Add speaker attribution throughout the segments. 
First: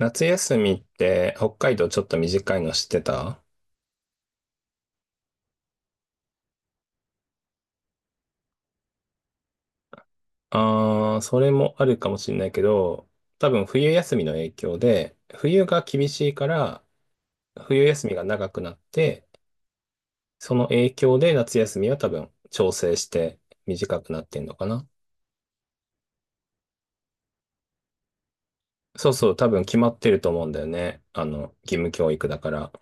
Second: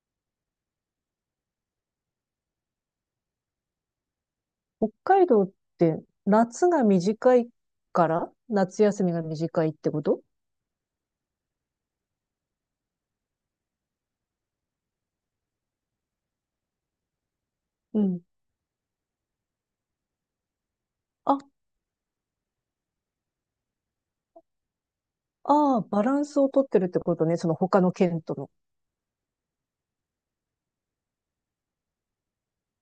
Speaker 1: 夏休みって北海道ちょっと短いの知ってた？
Speaker 2: 北海道って夏が短いから夏休みが短いってこと？
Speaker 1: それもあるかもしれないけど、多分冬休みの影響で、冬が厳しいから、冬
Speaker 2: う
Speaker 1: 休み
Speaker 2: ん。
Speaker 1: が長くなって、その影響で
Speaker 2: あ、
Speaker 1: 夏休みは多分調整して短くなってんのかな。
Speaker 2: ああ、バランスをとってるってことね。その他の県との。
Speaker 1: そうそう、多分決まってると思うんだよね。あの、義務教育だから。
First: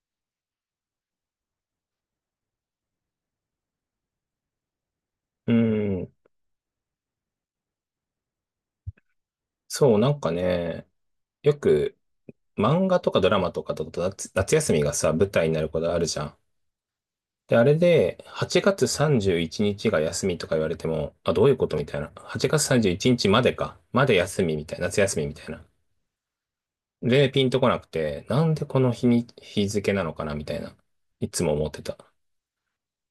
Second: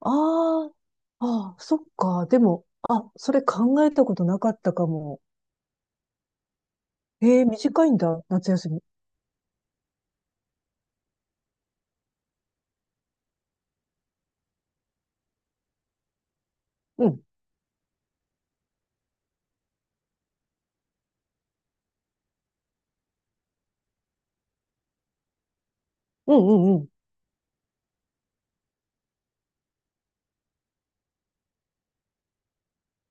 Speaker 2: ああ、ああ、そっか。でも、あ、それ考えたことなかったかも。
Speaker 1: うん、
Speaker 2: ええ、短いんだ、夏休み。
Speaker 1: そう、なんかね、よく漫画とかドラマとかだと夏休みがさ、舞台になることあるじゃん。
Speaker 2: うん。
Speaker 1: で、あれで、8月31日が休みとか言われても、あ、どういうことみたいな。8月31日までか。まで休みみたいな。夏休みみたいな。
Speaker 2: うんうんうん。
Speaker 1: で、ピンとこなくて、なんでこの日に、日付なのかなみたいな。いつも思ってた。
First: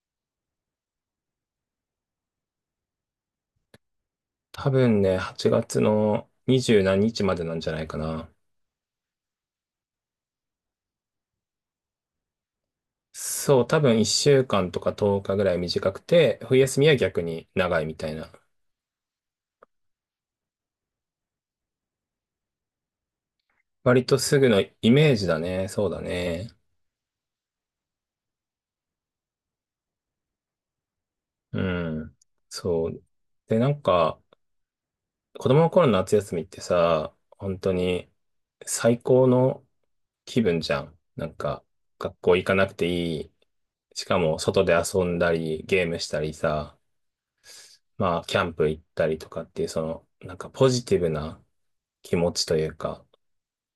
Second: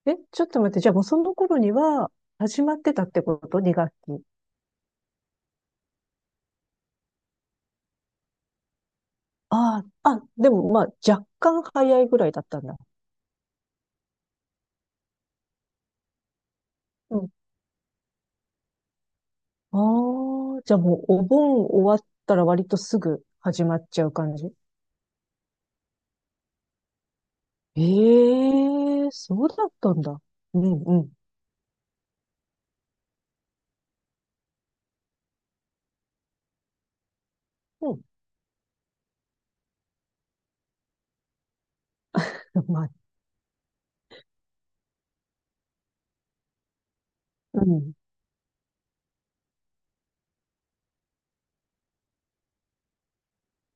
Speaker 2: え、ちょっと待って。じゃあもうその頃には始まってたってこと？ 2 学期。
Speaker 1: 多分ね、8月の20何日までなんじゃないかな。
Speaker 2: ああ、あ、でもまあ若干早いぐらいだったんだ。
Speaker 1: そう、多分1週間とか10日ぐらい短くて、冬休みは逆に長いみたいな。
Speaker 2: ああ、じゃあもうお盆終わったら割とすぐ始まっち
Speaker 1: 割
Speaker 2: ゃう
Speaker 1: と
Speaker 2: 感
Speaker 1: す
Speaker 2: じ。
Speaker 1: ぐのイメージだね。そうだね。
Speaker 2: ええ、そうだったんだ。うん、うん。
Speaker 1: うん。そう。で、なんか、子供の頃の夏休みってさ、本当
Speaker 2: うん。
Speaker 1: に最高の気分じゃん。なんか、学校行かな く
Speaker 2: ま
Speaker 1: て
Speaker 2: あ、
Speaker 1: いい。しかも、外で遊んだり、ゲームしたりさ、
Speaker 2: うん。
Speaker 1: まあ、キャンプ行ったりとかっていう、その、なんかポジティブな気持ちというか、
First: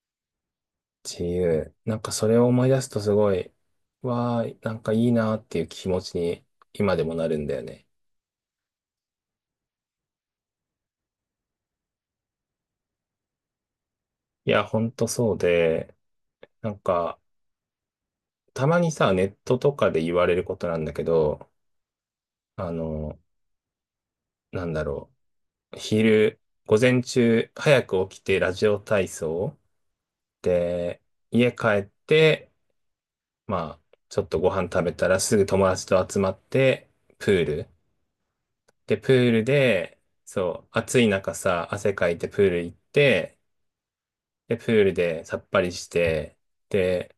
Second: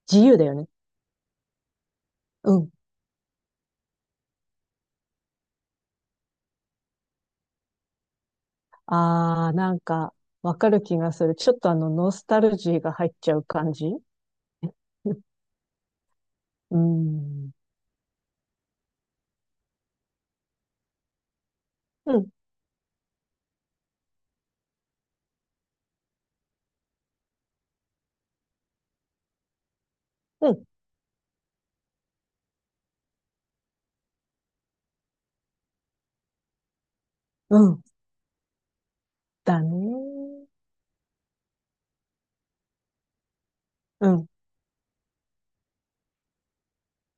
Speaker 2: 自由だよね。
Speaker 1: 自由。なんかそれを
Speaker 2: う
Speaker 1: 思い
Speaker 2: ん。
Speaker 1: 出すとすごい、わー、なんかいいなっていう気持ちに今でもなるんだよね。
Speaker 2: ああ、なんか、わかる気がする。ちょっとノスタルジーが入っちゃう感じ。
Speaker 1: いや、ほんとそうで、な
Speaker 2: う
Speaker 1: んか、
Speaker 2: ん。
Speaker 1: たまにさ、ネットとかで言われることなんだけど、
Speaker 2: うん。
Speaker 1: あの、なんだろう。午前中、早く起きてラジオ体操。
Speaker 2: うん。
Speaker 1: で、家帰って、まあ、ちょっとご飯食べたらすぐ友達と集まって、プー
Speaker 2: う
Speaker 1: ル。
Speaker 2: ん。
Speaker 1: で、プール
Speaker 2: だ
Speaker 1: で、
Speaker 2: ね。
Speaker 1: そう、暑い中さ、汗かいてプール行って、
Speaker 2: うん。
Speaker 1: で、プールでさっぱりして、で、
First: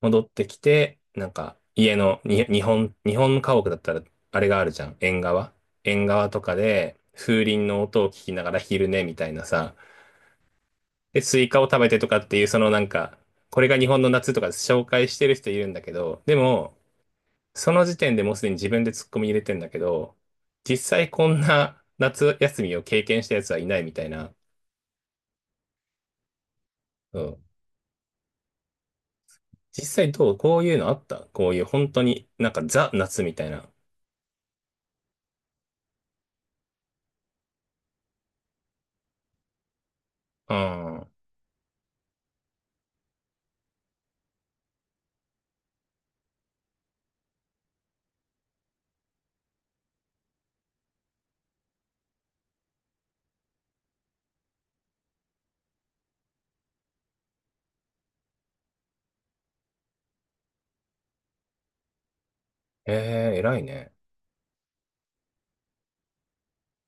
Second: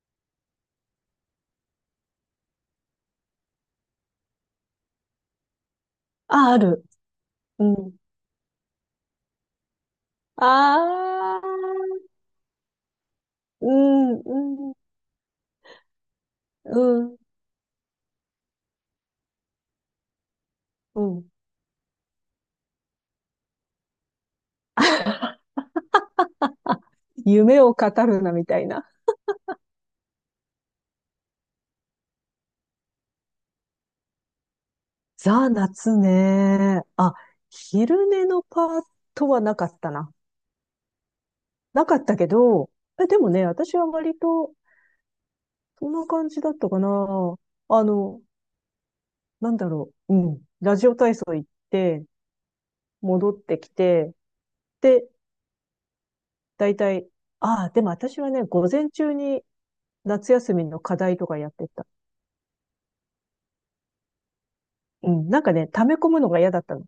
Speaker 1: 戻ってきて、なんか家のに、日本家屋だったらあれがあるじゃん。縁側。縁側と
Speaker 2: あ、
Speaker 1: か
Speaker 2: ある。
Speaker 1: で風鈴
Speaker 2: う
Speaker 1: の
Speaker 2: ん。
Speaker 1: 音を聞きながら昼寝みたいなさ。で、
Speaker 2: あ
Speaker 1: スイカを食べ
Speaker 2: あ、
Speaker 1: てとかっていう、そのなんか、これ
Speaker 2: う
Speaker 1: が日本の
Speaker 2: ん、
Speaker 1: 夏とか
Speaker 2: うん、
Speaker 1: 紹介してる人いるんだけど、でも、
Speaker 2: うん、
Speaker 1: その時点でもうすでに自分でツッコミ入れてんだけど、実
Speaker 2: う
Speaker 1: 際こ
Speaker 2: ん。
Speaker 1: んな夏休みを経験したやつはいないみたいな。うん。
Speaker 2: 夢を語るな、みたいな。
Speaker 1: 実際どうこういうのあったこういう本当になんかザ夏みたいな。
Speaker 2: ザ・夏ね。あ、昼寝のパートはなかったな。
Speaker 1: うん。
Speaker 2: なかったけど、え、でもね、私は割と、そんな感じだったかな。あの、なんだろう。うん。ラジオ体操行って、戻ってきて、で、大体、ああ、でも私はね、午前中に夏休みの課題とかやってた。
Speaker 1: ええー、偉いね。
Speaker 2: うん。なんかね、溜め込むのが嫌だったの。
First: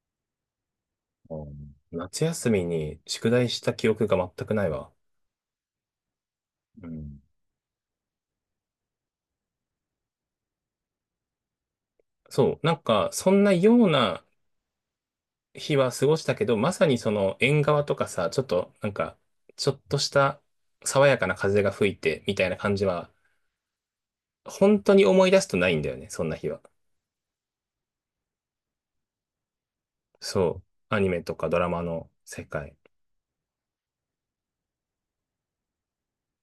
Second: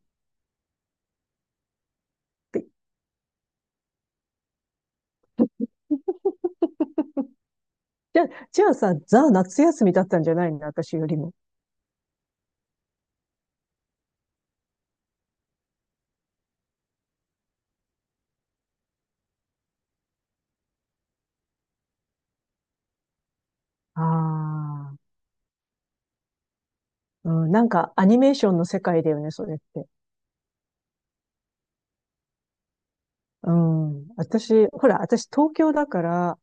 Speaker 1: あー、夏休み
Speaker 2: で、
Speaker 1: に宿題した記憶が全くないわ。うん。
Speaker 2: じゃあさ、ザ・夏休みだったんじゃないの？私よりも。
Speaker 1: そう、なんか、そんなような日は過ごしたけど、まさにその縁側とかさ、ちょっと、なんか、ちょっとした爽やかな風が吹いて、みたいな感じは、
Speaker 2: あ
Speaker 1: 本当に
Speaker 2: あ。
Speaker 1: 思い出すとないんだよね、そんな日は。
Speaker 2: うん、なんかアニメーションの世界だよね、それって。
Speaker 1: そう、アニメとかドラマの世界。
Speaker 2: うん。私、ほら、私東京だから、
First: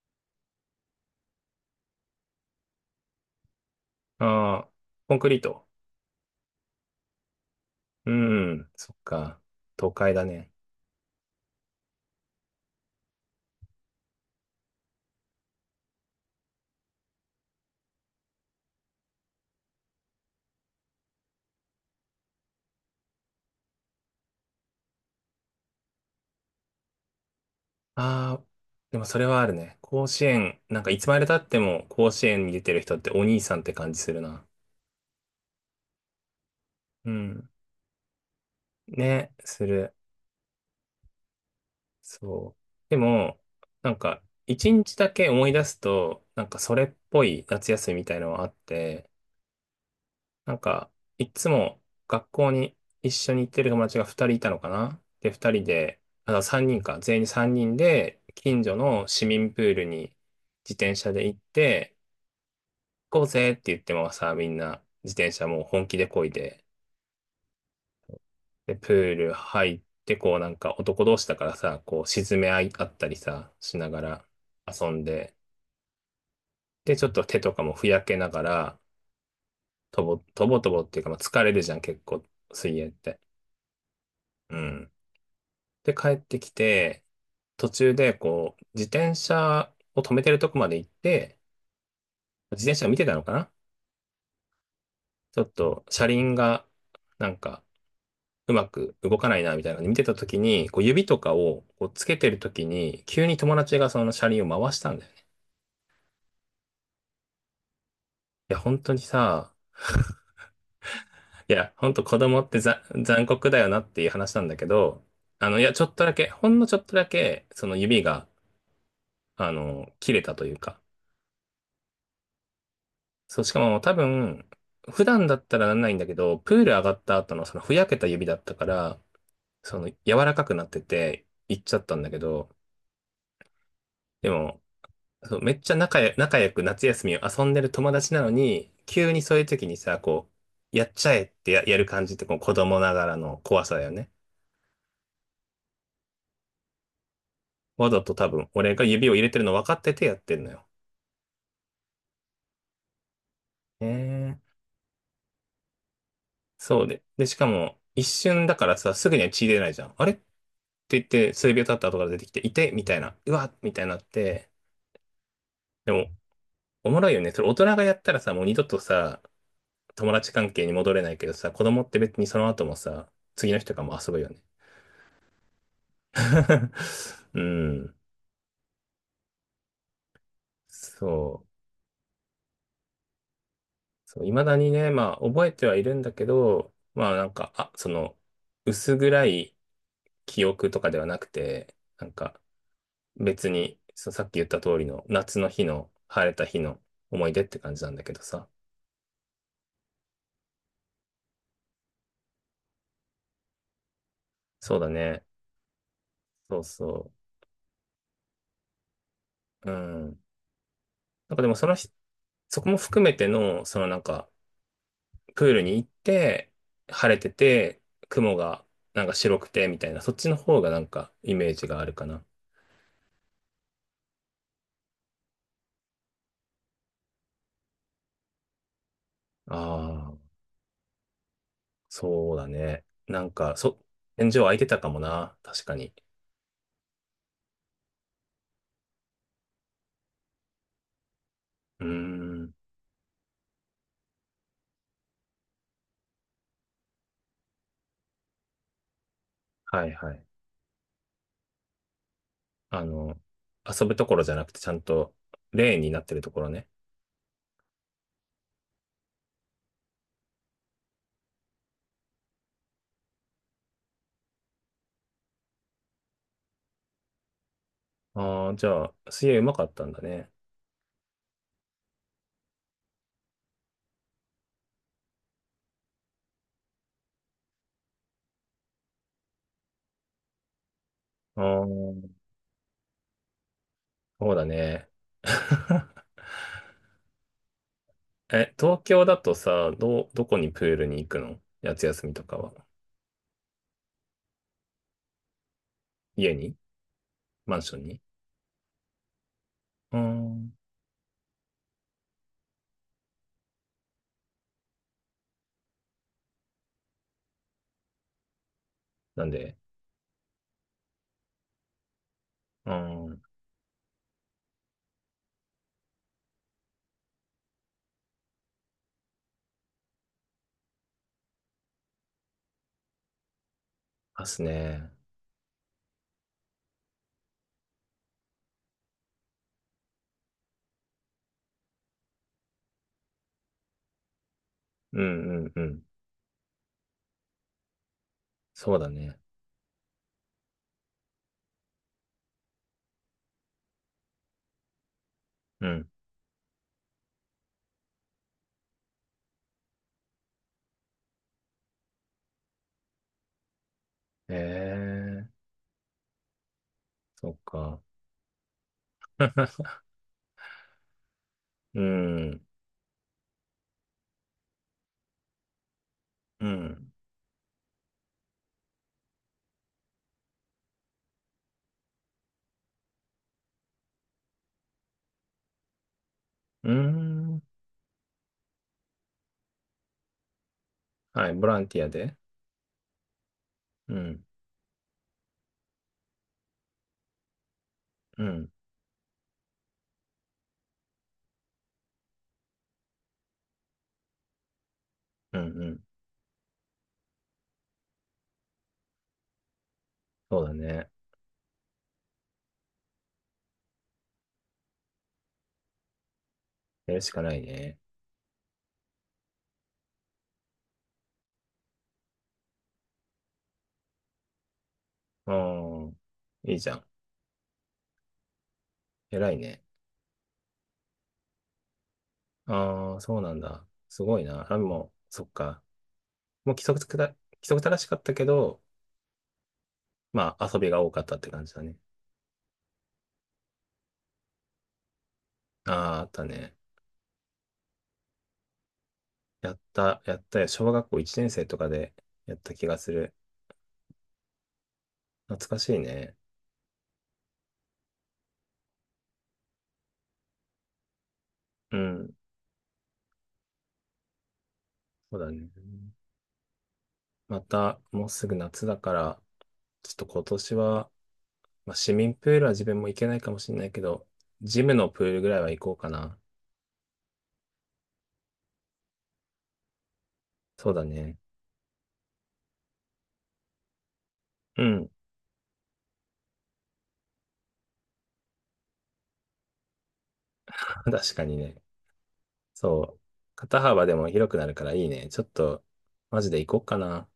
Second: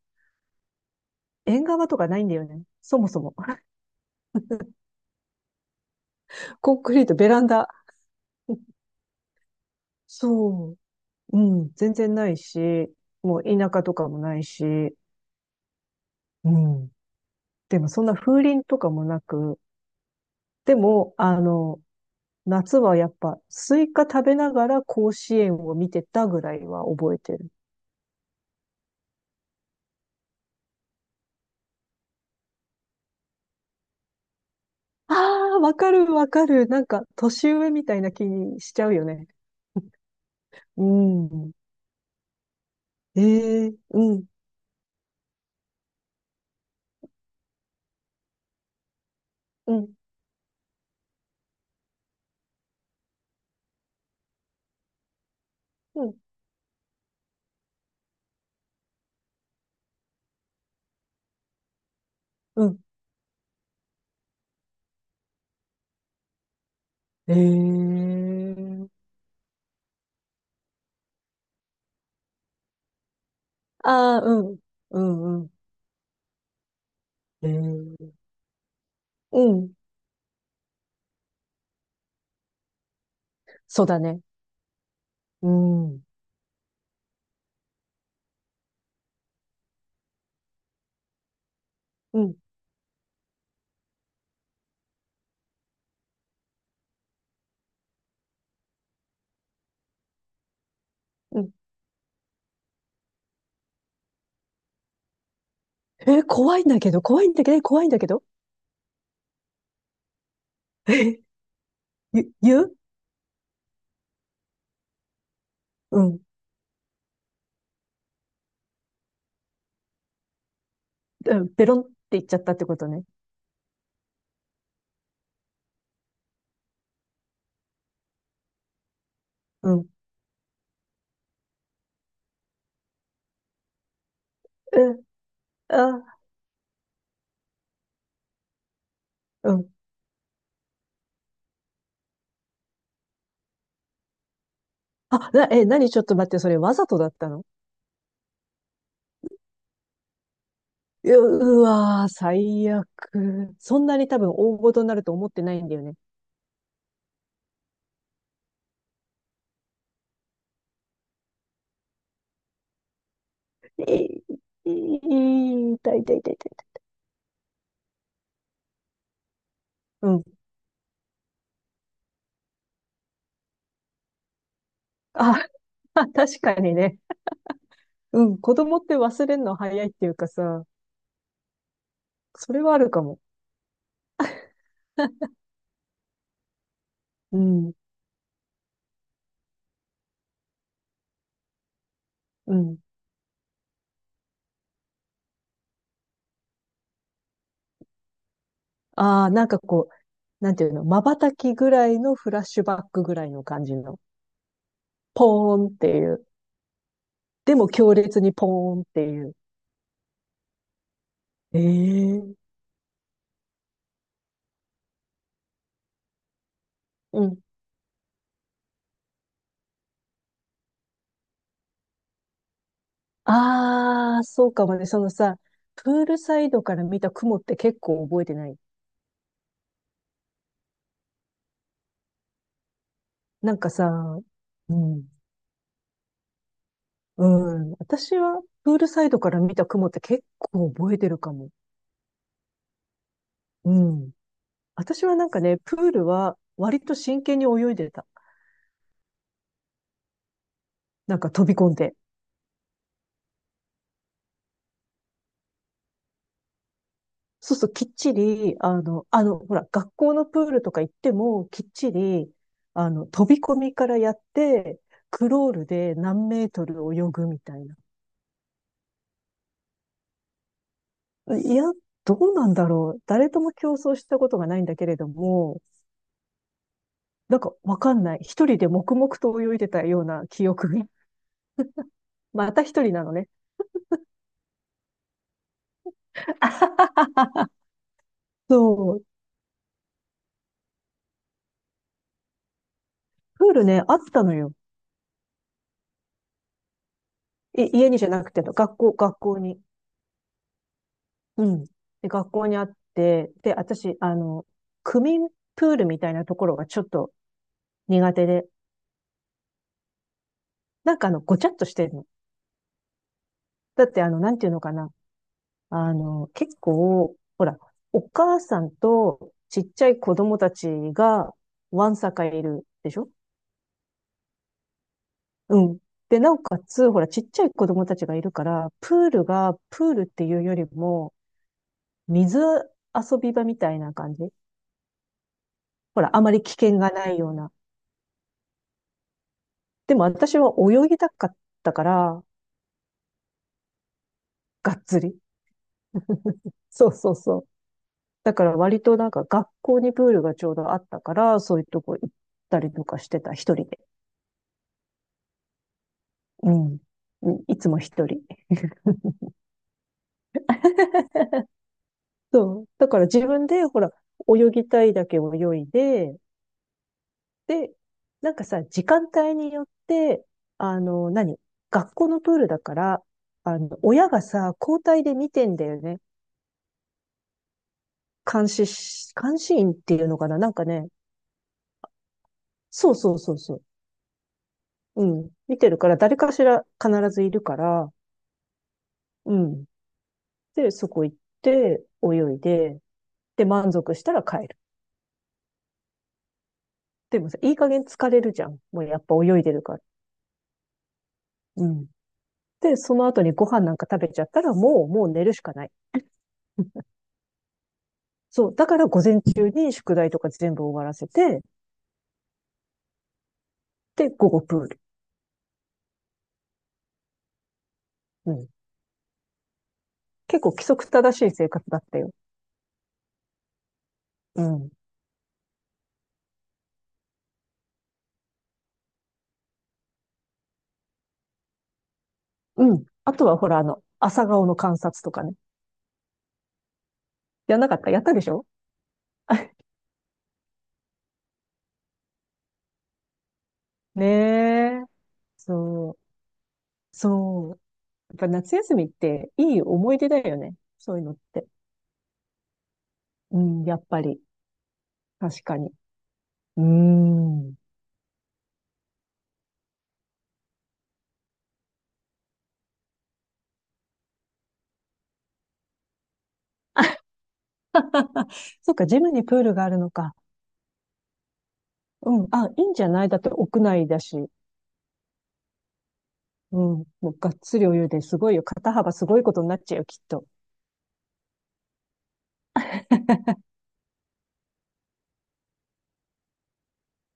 Speaker 2: 縁側とかないんだよね。そもそも。
Speaker 1: ああ、コンクリート。
Speaker 2: コンクリート、ベランダ。
Speaker 1: うん、そっか、都会だね。
Speaker 2: そう。うん。全然ないし、もう田舎とかもないし、うん。でもそんな風鈴とかもなく、でも、夏はやっぱスイカ食べながら甲子園を見てたぐらいは覚えてる。
Speaker 1: ああ、でもそれはあるね。甲子園、なんかいつまで経っても甲子園に出てる人ってお兄さんって感じするな。
Speaker 2: ああ、わかるわかる。なんか
Speaker 1: うん。
Speaker 2: 年上みたいな気にしちゃうよね。
Speaker 1: ね、する。
Speaker 2: うん。
Speaker 1: そう。でも、
Speaker 2: ええ、
Speaker 1: なん
Speaker 2: う
Speaker 1: か、
Speaker 2: ん、
Speaker 1: 一日だけ思い出すと、なんかそれっぽい夏休みみたいのはあって、
Speaker 2: うん、
Speaker 1: なんか、いつも学校に一緒に行ってる友達が二人いたのかな。で、二人で、
Speaker 2: うん。
Speaker 1: あ、三人か、全員三人で、近所の市民プールに自転車で行って、
Speaker 2: うん。
Speaker 1: こうぜって言ってもさ、みんな自転車もう本気で漕いで、
Speaker 2: え
Speaker 1: で、プ
Speaker 2: え、
Speaker 1: ール入って、こうなんか男同士だからさ、こう沈め合いあったりさ、しなが
Speaker 2: ああ、
Speaker 1: ら
Speaker 2: うん、
Speaker 1: 遊
Speaker 2: う
Speaker 1: んで、
Speaker 2: ん、うん。
Speaker 1: で、ちょっと手とかもふやけ
Speaker 2: ええ、
Speaker 1: ながら、
Speaker 2: うん。
Speaker 1: とぼとぼっていうか、まあ、疲れるじゃん、結構、水泳って。
Speaker 2: そうだね。
Speaker 1: うん。
Speaker 2: う
Speaker 1: で、
Speaker 2: ん。
Speaker 1: 帰ってきて、途中でこう、自転車を止めてるとこまで行って、
Speaker 2: うん、
Speaker 1: 自転車を見てたのかな。ちょっと車輪が、なんか、うまく動かないな、みたいなので見てた時に、こう指とか
Speaker 2: うん。
Speaker 1: をこうつけてる時に、急に友達がその車輪を回したんだよね。
Speaker 2: 怖いんだけど、怖いんだけど、怖いんだけど。
Speaker 1: いや、本当にさ、
Speaker 2: えー、
Speaker 1: いや、本当子
Speaker 2: ゆ、
Speaker 1: 供って
Speaker 2: 言う
Speaker 1: 残酷だよなっていう話なんだけど、あの、いや、ちょっ
Speaker 2: う
Speaker 1: とだ
Speaker 2: ん。
Speaker 1: け、ほんのちょっとだけ、その指が、あの、切れたというか、
Speaker 2: うん。ベロンって言っちゃったってことね。
Speaker 1: そう、しかも多分、普段だったらなんないんだけど、プール上がった後のそのふやけた指だったから、
Speaker 2: う
Speaker 1: そ
Speaker 2: ん。
Speaker 1: の柔らかくなってて、行っちゃったんだけど、でも、
Speaker 2: え、
Speaker 1: そう、めっちゃ仲や、
Speaker 2: あ、
Speaker 1: 仲良く夏休みを遊んでる友達なのに、急にそういう
Speaker 2: う
Speaker 1: 時
Speaker 2: ん。
Speaker 1: にさ、こう、やっちゃえってやる感じってこう子供ながらの怖さだよね。
Speaker 2: あ、何、ちょっと待って、それわざとだったの？
Speaker 1: わざと多分、俺が指を入れてるの分かっててやってんのよ。
Speaker 2: う、うわー、最悪。そ
Speaker 1: え
Speaker 2: んなに多分
Speaker 1: え。
Speaker 2: 大事になると思ってないんだよね。
Speaker 1: そうで。で、しかも、一瞬だからさ、すぐには血出ないじゃん。あれって言って、数秒経った後から出てきて、いてみたいな。うわみたいになっ
Speaker 2: い
Speaker 1: て。
Speaker 2: い、
Speaker 1: で
Speaker 2: 痛い
Speaker 1: も、
Speaker 2: 痛い痛い痛い。
Speaker 1: おもろいよね。それ大人がやったらさ、もう二度とさ、
Speaker 2: う
Speaker 1: 友達
Speaker 2: ん。
Speaker 1: 関係に戻れないけどさ、子供って別にその後もさ、次の日とかも遊ぶよね。
Speaker 2: あ、確かにね。
Speaker 1: うん。
Speaker 2: うん。子供って忘れるの早いっていうかさ、
Speaker 1: そう。
Speaker 2: それはあるかも。
Speaker 1: そう、未だにね、まあ、覚えてはいるんだけど、まあ、なん
Speaker 2: う
Speaker 1: か、あ、
Speaker 2: ん。
Speaker 1: その、薄暗い記憶とかではなくて、なんか、
Speaker 2: うん。
Speaker 1: 別に、そう、さっき言った通りの、夏の日の、晴れた日の思い出って感じなんだけどさ。
Speaker 2: ああ、なんかこう、なんていうの、瞬きぐらいのフラッシュバックぐらいの感じの。
Speaker 1: そうだね。
Speaker 2: ポーンっていう。
Speaker 1: そうそ
Speaker 2: でも強烈にポーンっていう。
Speaker 1: う。うん。なんかでも、
Speaker 2: え
Speaker 1: そのひ、
Speaker 2: え、
Speaker 1: そこも含めての、そのなんか、プールに行って、晴れ
Speaker 2: う
Speaker 1: て
Speaker 2: ん。
Speaker 1: て、雲が、なんか白くて、みたいな、そっちの方がなんか、イメージがあるかな。
Speaker 2: ああ、そうかもね。そのさ、プールサイドから見た雲って結構覚えてない？
Speaker 1: ああ、そうだね。なん
Speaker 2: な
Speaker 1: か、
Speaker 2: んかさ、
Speaker 1: 天井空いて
Speaker 2: う
Speaker 1: たかも
Speaker 2: ん。
Speaker 1: な。確かに。
Speaker 2: うん。私はプールサイドから見た雲って結構覚えてるかも。
Speaker 1: うーん。
Speaker 2: うん。私はなんかね、プールは割と真剣に泳いでた。
Speaker 1: はいはい。
Speaker 2: なんか飛び込んで。
Speaker 1: あの、遊ぶところじゃなくて、ちゃんとレーンになってるところね。
Speaker 2: そうそう、きっちり、ほら、学校のプールとか行っても、きっちり、飛び込みからやって、クロールで何メートル泳ぐみたいな。
Speaker 1: ああ、じゃあ、水泳うまかったんだね。
Speaker 2: いや、どうなんだろう。誰とも競争したことがないんだけれども、なんかわかんない。一人で黙々と泳いでたような記憶が。
Speaker 1: ああ、そ
Speaker 2: また一人なのね。
Speaker 1: うだね。え、東
Speaker 2: そ
Speaker 1: 京
Speaker 2: う。
Speaker 1: だとさ、どこにプールに行くの夏休みとかは？
Speaker 2: プールね、あったのよ。
Speaker 1: 家に？マンショ
Speaker 2: い、
Speaker 1: ン
Speaker 2: 家に
Speaker 1: に？
Speaker 2: じゃなくて、学校に。
Speaker 1: うーん。
Speaker 2: うん。で、学校にあって、で、私、区民プールみたいなところがちょっと苦手で、
Speaker 1: なんで？
Speaker 2: なんかごちゃっとしてるの。
Speaker 1: うーん。
Speaker 2: だって、なんていうのかな。結構、ほら、お母さんとちっちゃい子供たちが、わんさかいるでしょ。
Speaker 1: ますね。
Speaker 2: うん。で、なおかつ、ほら、ちっちゃい子供たちがいるから、プールっていうよりも、水遊び場みたいな感じ。
Speaker 1: うんうんうん。
Speaker 2: ほら、あまり危険がないような。
Speaker 1: そうだね。
Speaker 2: でも私は泳ぎたかったから、がっつり。
Speaker 1: うん。
Speaker 2: そうそうそう。だから割となんか学校にプールがちょうどあったから、そういうとこ行ったりとかしてた、一人で。
Speaker 1: ええ、
Speaker 2: うん。
Speaker 1: そ
Speaker 2: う
Speaker 1: っ
Speaker 2: ん。いつも
Speaker 1: か。
Speaker 2: 一人。
Speaker 1: うん、
Speaker 2: そう。だから自分で、ほら、泳ぎたいだけ泳いで、
Speaker 1: うん、
Speaker 2: で、なんかさ、時間帯によって、あの、何学校のプールだから、親がさ、交代で見てんだよね。
Speaker 1: うん。
Speaker 2: 監視員っていうのかな、なんかね。
Speaker 1: はい、ボランティアで。
Speaker 2: そうそうそうそう。
Speaker 1: うん、
Speaker 2: うん。見てるから、誰かしら必ずいるから、
Speaker 1: うん、
Speaker 2: うん。で、そこ行って、泳いで、で、満足したら帰る。
Speaker 1: うん、うん。
Speaker 2: でもさ、いい加減疲れるじゃん。もうやっぱ泳いでるから。
Speaker 1: そうだね。
Speaker 2: うん。で、その後にご飯なんか食べちゃったら、もう寝るしかない。
Speaker 1: やるしかないね。
Speaker 2: そう。だから午前中に宿題とか全部終わらせて、で、午後プール。
Speaker 1: ああ、いいじゃん。
Speaker 2: うん。
Speaker 1: 偉いね。
Speaker 2: 結構規則正しい生活だったよ。
Speaker 1: ああ、そうなんだ。すごい
Speaker 2: う
Speaker 1: な。あ、
Speaker 2: ん。
Speaker 1: もう、そっか。もう規則正しかったけど、まあ、遊びが多かったって感じだね。
Speaker 2: うん。あとはほら、朝顔の観察とかね。
Speaker 1: ああ、あったね。
Speaker 2: やんなかった？やったでしょ？
Speaker 1: や った、やったよ。小学校1年生とかでやった気がする。
Speaker 2: ねえ。
Speaker 1: 懐かしい
Speaker 2: そう。
Speaker 1: ね。
Speaker 2: そう。やっぱ夏休みっていい思い出だよね。そういうのって。
Speaker 1: うん、
Speaker 2: うん、やっぱり。
Speaker 1: そうだ
Speaker 2: 確
Speaker 1: ね。
Speaker 2: かに。うー
Speaker 1: ま
Speaker 2: ん。
Speaker 1: た、もうすぐ夏だから、ちょっと今年は、まあ、市民プールは自分も行けないかもしれないけど、ジムのプールぐらいは行こうかな。
Speaker 2: そっか、ジムにプールがあるのか。
Speaker 1: そうだね。
Speaker 2: うん。あ、いいんじゃない？だって屋内だし。
Speaker 1: うん。
Speaker 2: うん。もうがっつりお湯ですごいよ。肩幅すごいことになっちゃうよ、きっと。
Speaker 1: 確かにね。そう。肩幅でも広くなるからいいね。ちょっと、マジで行こうかな。